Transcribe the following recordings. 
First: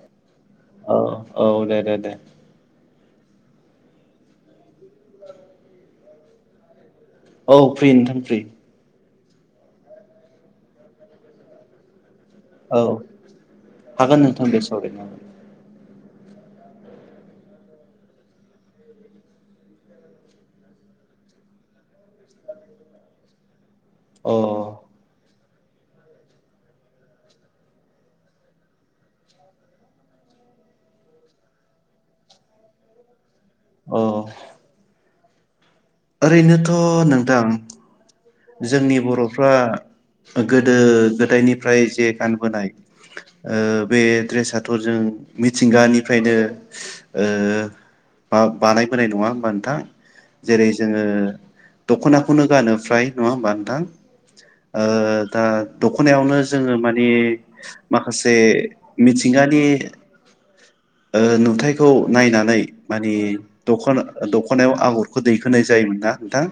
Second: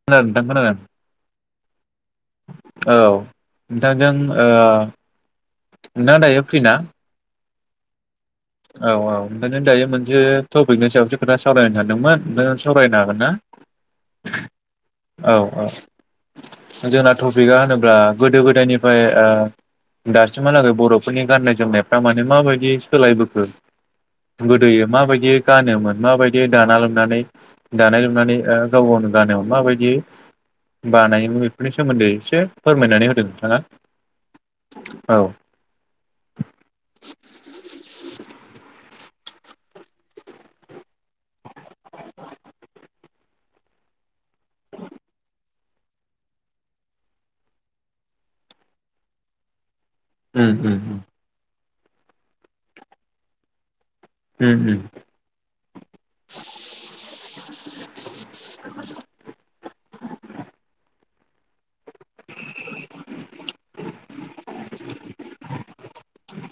खोनादों नोंथां खोनादो औ औ दे दे दे औ नोंथांजों ओ नोंथांआ दायो फ्रि ना? औ फ्रि नोंथां। फ्रि औ औ ओंखायनो दायो मोनसे टपिकनि सायावसो खोथा सावलायनो सानदोंमोन? नों औ सावरायनो हागोन ना? हागोन नोंथां दे सावरायनो [inaudible] औ औ जोंना टपिकआ होनोब्ला गोदो गोदायनिफ्राय दासिमहालागै बर'फोरनि गाननाय जोमनायफ्रा माने माबायदि सोलायबो ओ हागोन गोदोयो माबायदि गानोमोन माबायदि दाना लुनानै दानाय लुनानै ओ गाव गावनो गानोमोन माबायदि बानायोमोन बेफोरनि सोमोन्दै एसे फोरमायनानै होदो। अ हो औ ओरैनोथ नोंथां जोंनि बरफ्रा गोदो गोदायनि ओमफ्राय जे गानबोनाय ओ बे ड्रेसाथ' जों मिथिंगानिफ्रायनो ओ बा बानायबोनाय नंङा होमबा नोंथां? उम जेरै उम जोंङो दखनाखौनो गानो फ्राय नंङा ओमबा नोंथां? उम उम ओ दा दखनायावनो जोंङो माने माखासे मिथिंगानि ओ नुथायाइखौ नायनानै मानि दखना दखनायाव आगरखौ दैखोनाय जायोमोना नोंथां।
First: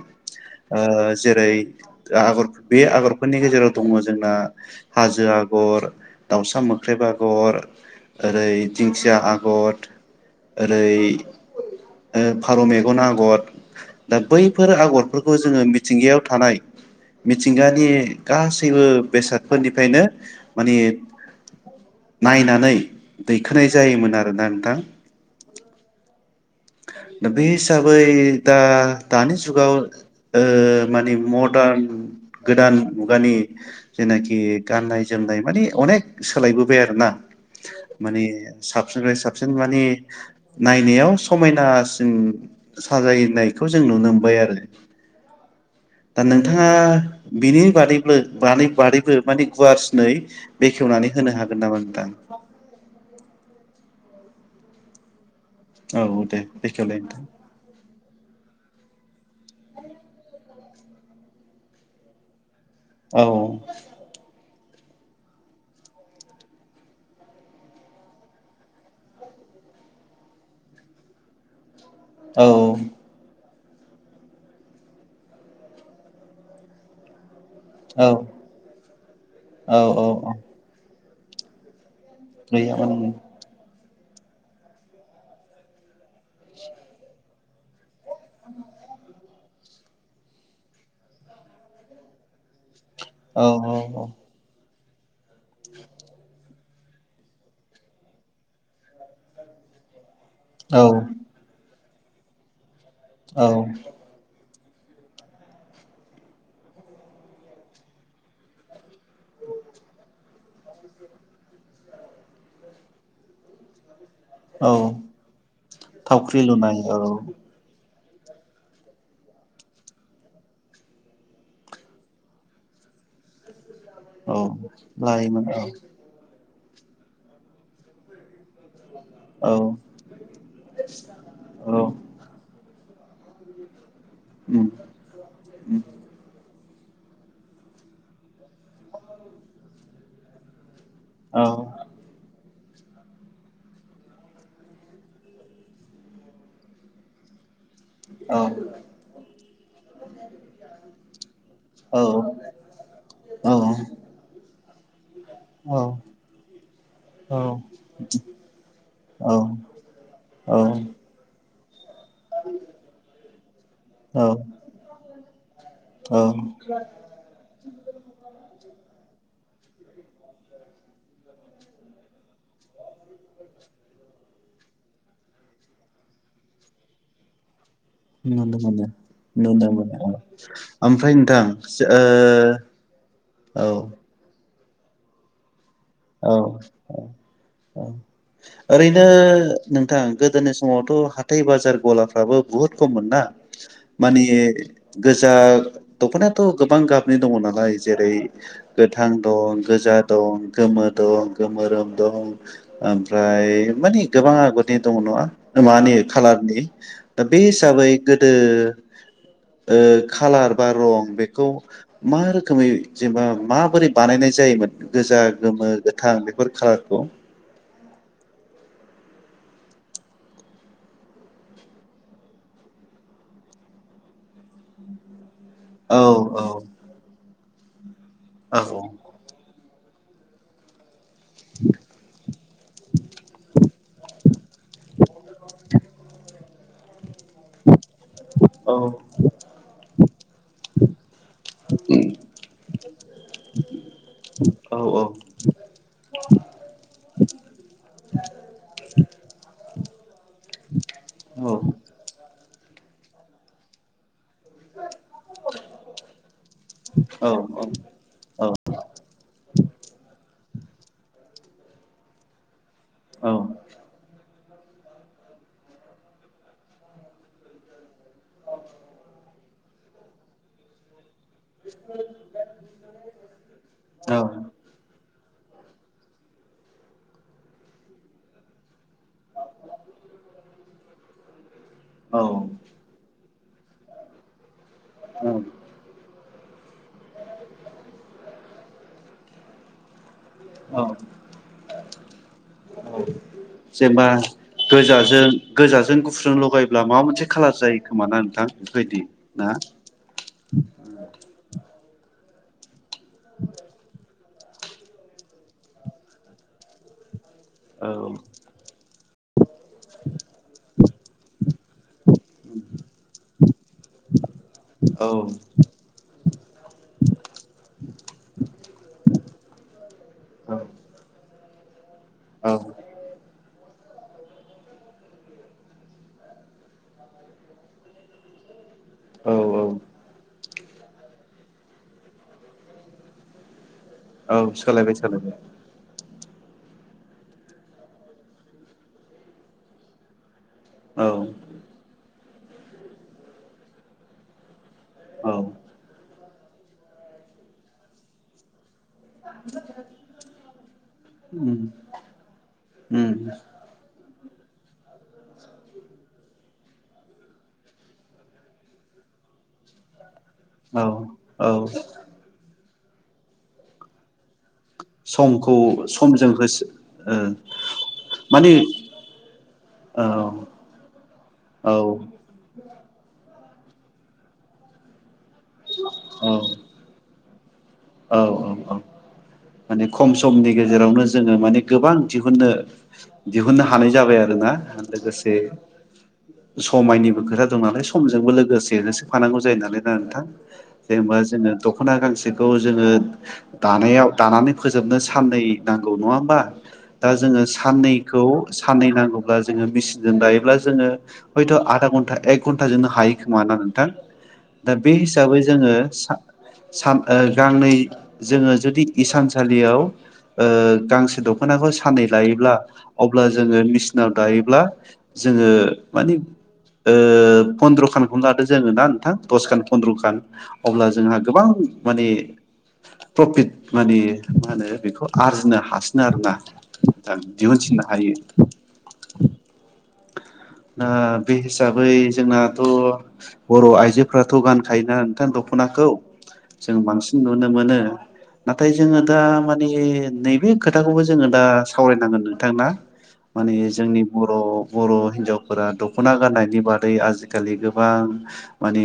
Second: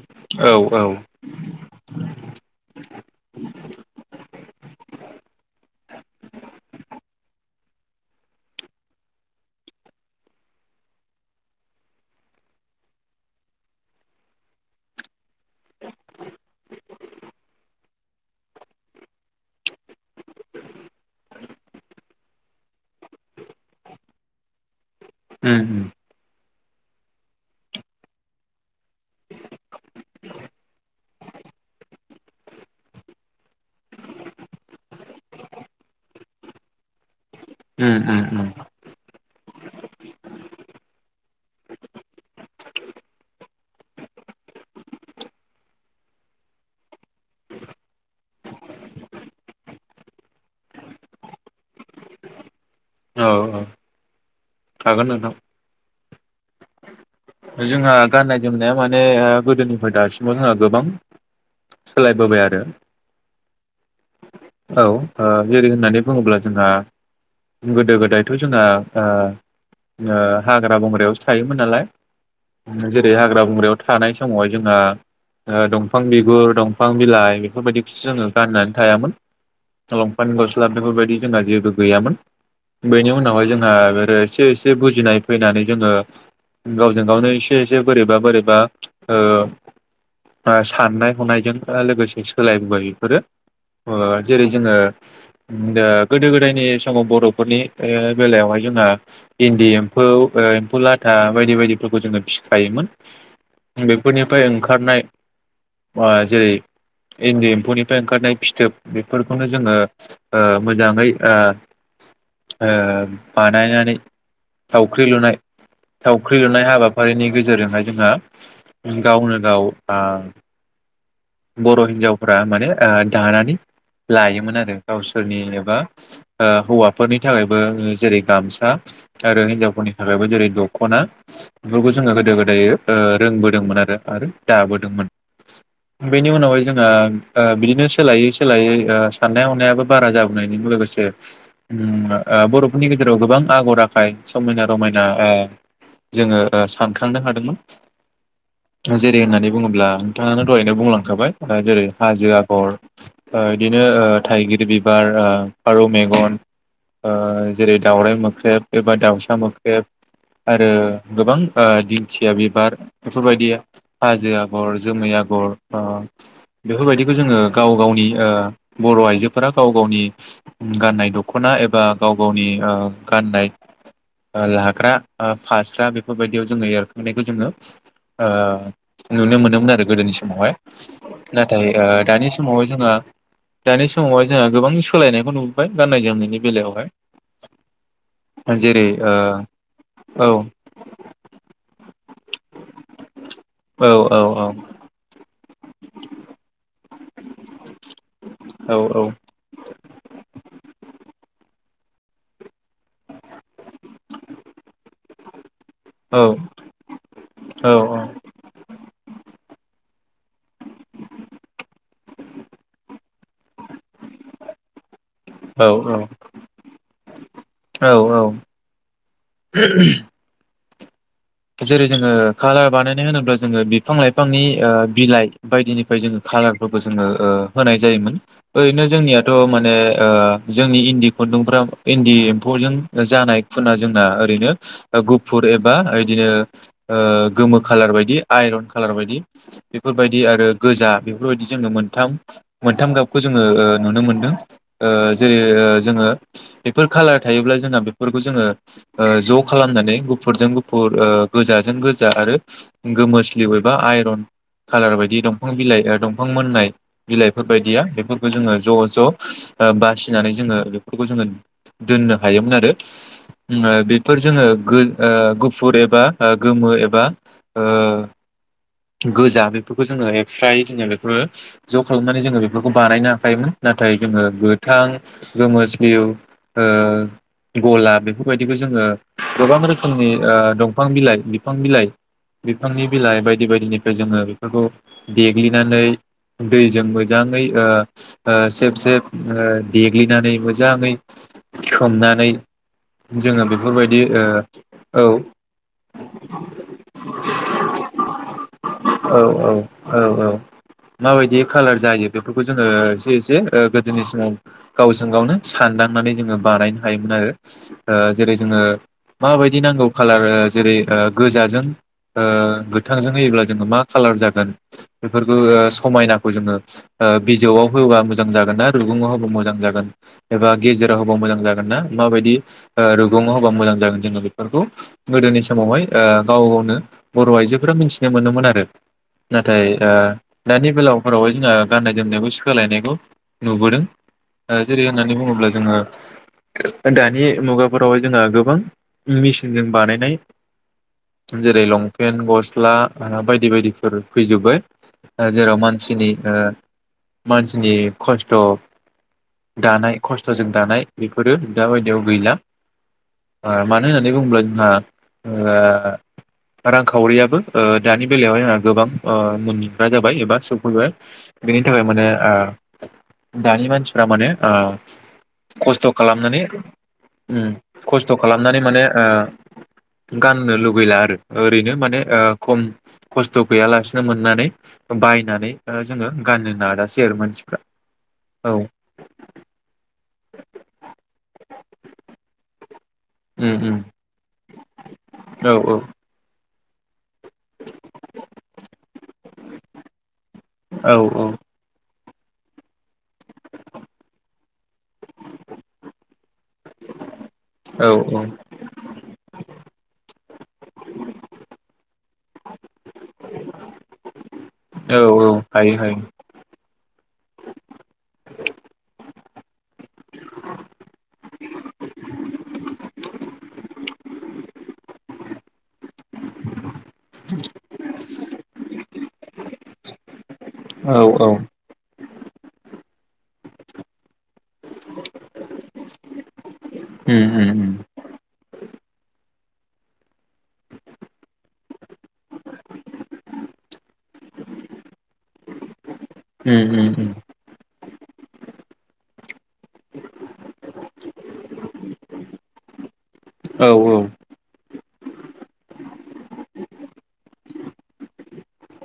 औ ओ औ जेरै आगर बे आगरफोरनि गेजेराव दङ जोंना हाजो आगर, दाउसा मोख्रेब आगर, ओरै दिंखिया आगर, ओरै फारौ मेगन आगर दा बैफोर आगरफोरखौ जोङो मिथि मिथिंगायाव थानाय मिथिंगानि गासैबो बेसादफोरनिफ्रायनो माने नायनानै दैखोनाय जायोमोन आरोना नोंथां। ओम। दा बे हिसाबै दा दानि जुगाव ओ मानि मदर्न गोदान मुगानि जेनाखि गाननाय जोमनाय मानि अनेक सोलायबोबाय आरोोना उम उम माने उम साबसिननिफ्राय साब जों मानि नायनायाव सम मायनासिन साजायनायखौ जों नुनो मोनबाय आरो दा नोंथाङा बिनि बादैबो बादै बादैबो माने गुवारसिनै बेखेवनानै होनो हागोन नामा नोंथां? औ हागोन नोंथां औ दे बेखेवलाय नोंथां? जोंहा गाननाय जोमनाया माने ओ गोदोनिफ्राय दासिमाव जोंहा गोबां सोलायबोबाय आरो औ औ जेरै होननानै बुंङोब्ला जोंहा गोदो गोदायथ' जोंहा ओ ओ हाग्रा बंग्रायावसो थायोमोन नालाय। औ जेरै हाग्रा बंग्रायाव थानाय समाव जोंहा ओ दंफां बिगुर, दंफां बिलाइ बेफोरबायदि फिस जोङो औ गाननानै थायामोन। औ औ लंपेन गस्ला दों बेफोरबायदि जोंहा जेबो गैयामोन। बेनि गैयामोन उनावहाय जोंहा ओ एसे एसे बुजिनाय फैनानै जोंङो गावजों गावनो एसे एसे बोरैबा बोरैबा ओ ओ साननाय हनायजों ओ लोगोसे सोलायबोबाय बेयो। औ औ अ। जोंङो [unintelligible] गोदो गोदायनि समाव बर'फोरनि बेलायावहाय जोंहा इन्दि एम्फौ फोर एम्फौ औ लाथा बायदि बायदि फोरखौ जोंङो फिखायोमोन। बेफोरनिफ्राय ओंखार ओंखारनाय बा जेरै इन्दि एम्फौनिफ्राय ओंखारनाय फिथोब बेफोरखौनो जोंङो ओ मोजाङै ओ ओ बानायनानै औ थावख्रि लुनाय थावख्रि लुनाय हाबाफारिनि गेजेरजोंहाय जोंहा गावनो गाव आ बर' हिन्जावफोरा माने ओ दानानै औ लायोमोन आरो गावसोरनि लायोमोन एबा ओ हौवाफोरनि थाखायबो जेरै गामसा आरो औ हिनजावफोरनि थाखायबो जेरै दख'ना औ बेफोरखौ जोंङो गोदो गोदायो ओ रोंबोदोंमोन आरो आरो उम दाबोदोंमोन। उम बेनि उनावहाय जो जोंङो ओ बिदिनो सोलायै सो सोलायै ओ साननाय हनायाबो बारा जाबोनायनि लोगोसे औ ओम आ बर' फोरनि गेजेराव गोबां आगर आखाय समायना रमायना ओ जोंङो सानखांनो हादोंमोन। औ जेरै होननानै बुङोब्ला नोंथाङानो दहायनो बुंलांखाबाय आ जेरै औ हाजो आगर ओ इदिनो ओ थाय गिर बिबार ओ फारौ मेगन ओ औ जेरै दावराइ मोख्रेब एबा दाउसा मोख्रेब आरो औ गोबां [unintelligible] थिया बिबार बेफोरबायदि औ हाजो आगर जोमै आगर ओ नुनो बेफोरबायदिखौ जोंङो गाव गावनि ओ बर'आइजोफोरा गाव गावनि गाननाय दख'ना एबा गाव गावनि ओ गाननाय लाग्रा ओ फास्रा बेफोरबायदियाव जोङो एरखांनायखौ जोङो ओ मोनो नुनो मोनोमोन आरो मोनो औ गोदोनि समावहाय ओमफ्राय नोंथां नाथाय ओ दानि समावहाय जोंहा ओ दानि समाव जों गोबां सोलायनायखौ नु औ जेरै ओरैनो ओ नोंथां औ गोदोनि समावथ' हाथाइ बाजार गलाफ्राबो बुहुद खममोन ना औ औ मानि गोजा दखनाथ'। गोबां गाबनि दङ नालाय जेरै औ गोथां दं गोजा दं। गोमो दं गोमोरोम दं ओमफ्राय मानि गोबां आगरनि दं नङा। मानि खालारनि दा बे हिसाबै औ गोदो ओ खालार बा रं बेखौ मा रोखोमै जेनेबा माबोरै बानायनाय जायोमोन गोजा गोमो गोथां बेफोर खालार [unintelligible] औ औ। जेरै जोङो कालार बानायनाय होनोब्ला जोङो बिफां लाइफांनि ओ बिलाइ बायदिनिफ्राय औ जोङो औ खाालारफोरखौ जोङो ओ होनाय जायोमोन। औ ओरैनो जोंनियाथ' मान ने ओ जोंनि इन खुन्दुंफ्रा इन्दि [unintelligible] जानाय खुना जोंना ओरैनो गुफुर एबा बिदिनो ओ गोमो खालार बायदि। आइरन औ कालार बायदि बेफोरबायदि आरो गोजा बेफोरबायदि जोङो मोनथाम मोनथाम गाबखौ जोङो ओ नुनो मोनदों। औ ओ औ जेरै ओ जोङो बेफोर खालार थायोब्ला जोंना बेफोरखौ जोङो ओ ज' खालामनानै गुफुरजों फुर ओ औ गोजाजों गोजा आरो गोमोस्लिउ एबा आइरन। खालार बायदि दंफां बिलाइ ओ दंफां मोननाय औ बिलाइफोरबायदिया बेफोरखौ जोङो ज' ज' ओ बासिनानै जोङो फोरखौ जोङो दोननो हायोमोन आरो। उम बेफोर जोङो गो ओ गु गुफुर एबा गोमो एबा ओ गोजा बेफोरखौ जोङो एक्स राय जोङो बेफोरो ज' खालामनानै जोङो बेफोरखौ बानायनो हाखायोमोन नाथाय औ जोङो गोथां। गोमो सिलिउ ओ गला बेफोरबायदिखौ जोङो गोबां रोखोमनि ओ दंफां बिलाइ बिफां बिलाइ औ औ बिफांनि बिलाइ बायदि। बायदि बायदिनिफ्राय जोङो बेफोरखौ औ देग्लिनानैै दैजों मोजाङै ओ ओ सेब सेब देग्लिनानै औ मोजाङै सोमनानै औ जोङो बेफोरबायदि जेनेबा ओ औ। गोजाजों गोजाजों गुफुरजों लगायोब्ला माबा मोनसे खालार जायो खोमा ना नोंथां बेबायदि औ ना औ औ औ माबायदि खालार जायो बेफोरखौ जोङो खौ एसे ओ गोदोनि समाव गावजों गावनो सानदांनानै जोङो बानायनो हायोमोन आरो। औ ओ जेरै जोङो माबायदि नांगौ खालार ओ जेरै ओ गोजाजों ओ गो थोंजों होयोब्ला जोङो मा कालार जागोन औ बेफोरखौ समायनाखौ जोङो बिजौआव होबा मोजां जागोन ना रुगुङाव होबा मोजां जागोन एबा गेजेराव होबा मोजां जागोन ना माबायदि औ रुगुङाव होबा मोजां जागोन जोङो बेफोरखौ गोदोनि समावहाय ओ गाव गावनो बर' आइजो फोरा मिनथिनो मोनोमोन आरो। औ नाथाय ओ दानि बेलाव फोरावहाय जोंहा गान्नाय जोमनायखौ सोलायनायखौ नुबोदों औ ओ जेरै सोलायबाय होननानै सोलायबाय बुङोब्ला जोङो दानि मुगाफोरावहाय जोंहा गोबां मेचिनजों बानायनाय। औ जेरै लं पेन गस स्ला बायदि बायदिफोर फैजोब्बाय औ जेराव मानसिनि मानसिनि खस्थ' दानाय खस्थ'जों दानाय बेफोरो उम दा बायदियाव गैला उम मानो होननानै बुङोब्ला जोंहा ओ रांखावरियाबो। ओ दानि बेलायावहाय जोंहा गोबां मोनग्रा जाबाय एबा औ सफैबाय औ बेनि थाखाय माने दानि मानसिफ्रा माने समखौ खस्थ' समजों खालामनानै होसो ओ उम खस्थ' खालामनानै माने औ ओ गाननो लुबैला आरो ओरैनो औ माने ओ। खम खस्थ' गैयालासिनो मोननानै बायनानै ओ जोङो गाननो नाजासै आरो मानसिफ्रा औ। माने खम समनि गेजेरावनो जोङो माने गोबां दिहुननो। उम दिहुननो उम हानाय जाबाय आरो ना लोगोसे औ औ समायनि खोथा दं नालाय समजोंबो लोगोसेनो सोफानांगौ जायो नालाय ना नोंथां औ जेनेबा औ जोङो दख'ना गांसे बेखौ जोङो दानायाव दानानै फोजोबनो साननै नांगौ नङा होमबा? दा जोङो औ साननैखौ साननै नांगौब्ला जोङो मेचसिनजों दायोब्ला जोङो हयथ' आधा घन्टा, एक घन्टाजोंनो हायो खोमा ना नोंथां? दा बे औ औ हिसाबै हायो जोङो हायो सान गांनै जोङो जुदि इसानसालियाव ओ गांसे दख'नाखौ साननै लायोब्ला अब्ला जोङो मेचिनाव दायोब्ला जोङो मानि ओ फन्द्रखानखौनो लादो जोङो ना नोंथां दसखान फन्द्र'खान अब्ला औ जोंहा औ गोबां माने प्रफिट मानि मा होनो बेखौ आरजिनो हासिनो आरोना औ उम उम उम दिहुनसिननो हायो। ओ बे हिसाबै जोंनाथ' बर' आइजोफथ' गानखायोना नोंथां दख'नाखौ। जों उम उम उम बांसिन नुनो मोनो नाथाय जोङो दा मानि नैबे खोथाखौबो जोङो दा सावरायनांगोन नोंथां ना? माने औ जोंनि बर' बर' हिनजावफोरा दख'ना गाननायनि बादै आजिखालि गोबां माने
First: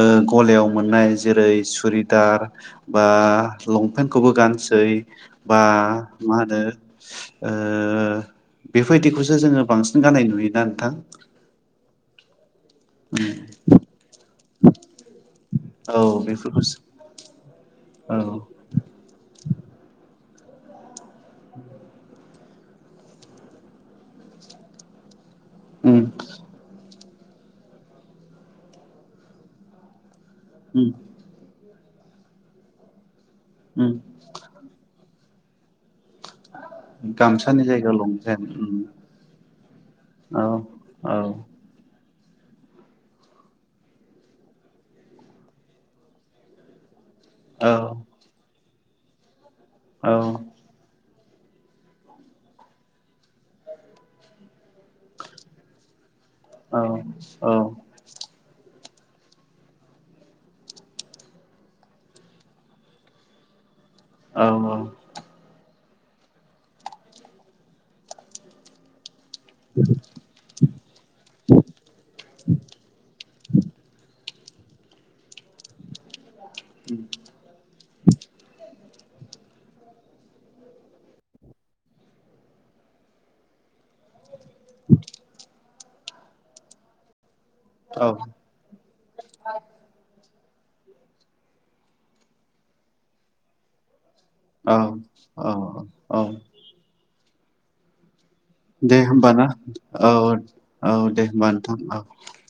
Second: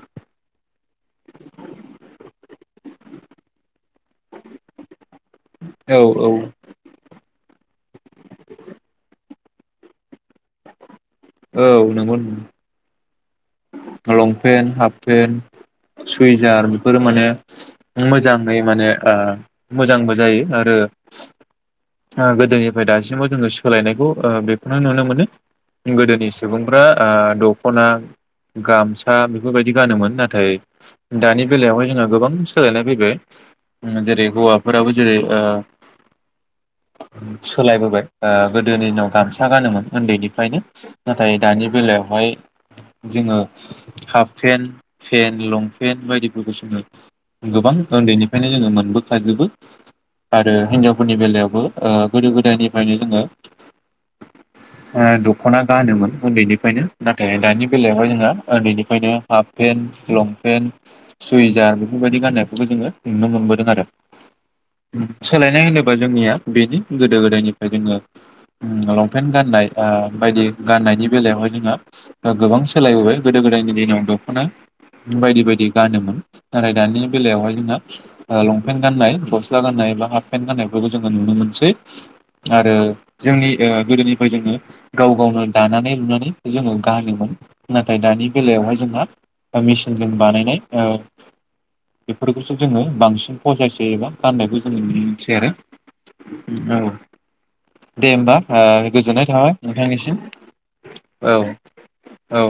ओ गलायाव मोननाय जेरै सुरिदार बा लंपेन्टखौबो गानसै बा औ औ मा होनो ओ बेबायदिखौसो जोङो बांसिन गान्नाय नुयोना नोंथां? औ नंगौ। [inaudible] [inaudible] लंपेन्ट, हाफ पेन्ट, औ सुइजार बेफोरखौसो बेफोरो माने औ मोजाङै माने ओ मोजां जायो आरो गोदोनिफ्राय दासिमाव जोङो सोलायनायखौ ओ बेखौनो नुनो मोनो उम गोदोनि सुबुंफ्रा ओ दख'ना गामसा बेफोरबायदि गानोमोन। नाथाय उम दानि बेलायावहाय जोंहा गोबां सोलायनाय फैबाय उम जेरै हौवाफोराबो जेरै दा गामसानि जायगायाव सोलायबोबाय ओ लंपेन्ट उम गोदोनि दिनाव गामसा गानोमोन औ उन्दैनिफ्रायनो औ नाथाय दानि बेलायाव ओमफ्राय जोङो हाफ पेन्ट, पेन्ट, लंपेन्ट बायदिफोरखौ जोङो औ गोबां उन्दैनिफ्रायनो जोङो मोन बो खााजोबो। औ आरो हिनजाव गुनि बेलायावबो ओ गोदो गोदायनिफ्रायनो जोङो दख'ना गानोमोन। औ उन्दैनिफ्रायनो नाथाय दानि बेेलायावहाय नोङो ओ बेनि ओखायनो हाफ पेन्ट लंपेन्ट सुइजार बेफोरबायदि गाननायफोरखौबो जोङो नुनो मोनबोदों आरो। औ औ सोलायनाय होनोबा जोंनिया बेनि गोदो गोदायनिफ्राय जोङो ल पेन गाननाय ओ बायदि गाननायनि बेलायावहाय जोंङो ओ। गोबां सोलायबोबाय गोदो गोदायनि दिनाव द खना बायदि बायदि गानोमोन। नथाय दानि बेलायावहाय जोङो ओ लंपेन्ट गाननाय गस्ला गाननाय बा हा पेन गनायफोरखौ जो नुनो मोनसै आरो जोंनि ओ गोदोनि जोङो गाव गावनो दानानै लुनानै जोङो गानोमोन। नाथाय औ दानि बेलायावहाय जोंहा मेचिनजों बानायनाय‌। ओ बेफोरखौसो जोङो बांसिन फसायसै एबा गाननायखौ औ जों मिथियो आरो औ औ। दे होमबा। ओ दे होमब गोजोननाय ना थाबाय औ नोंथांनिसिम औ दे होनबा नोंथां औ। औ।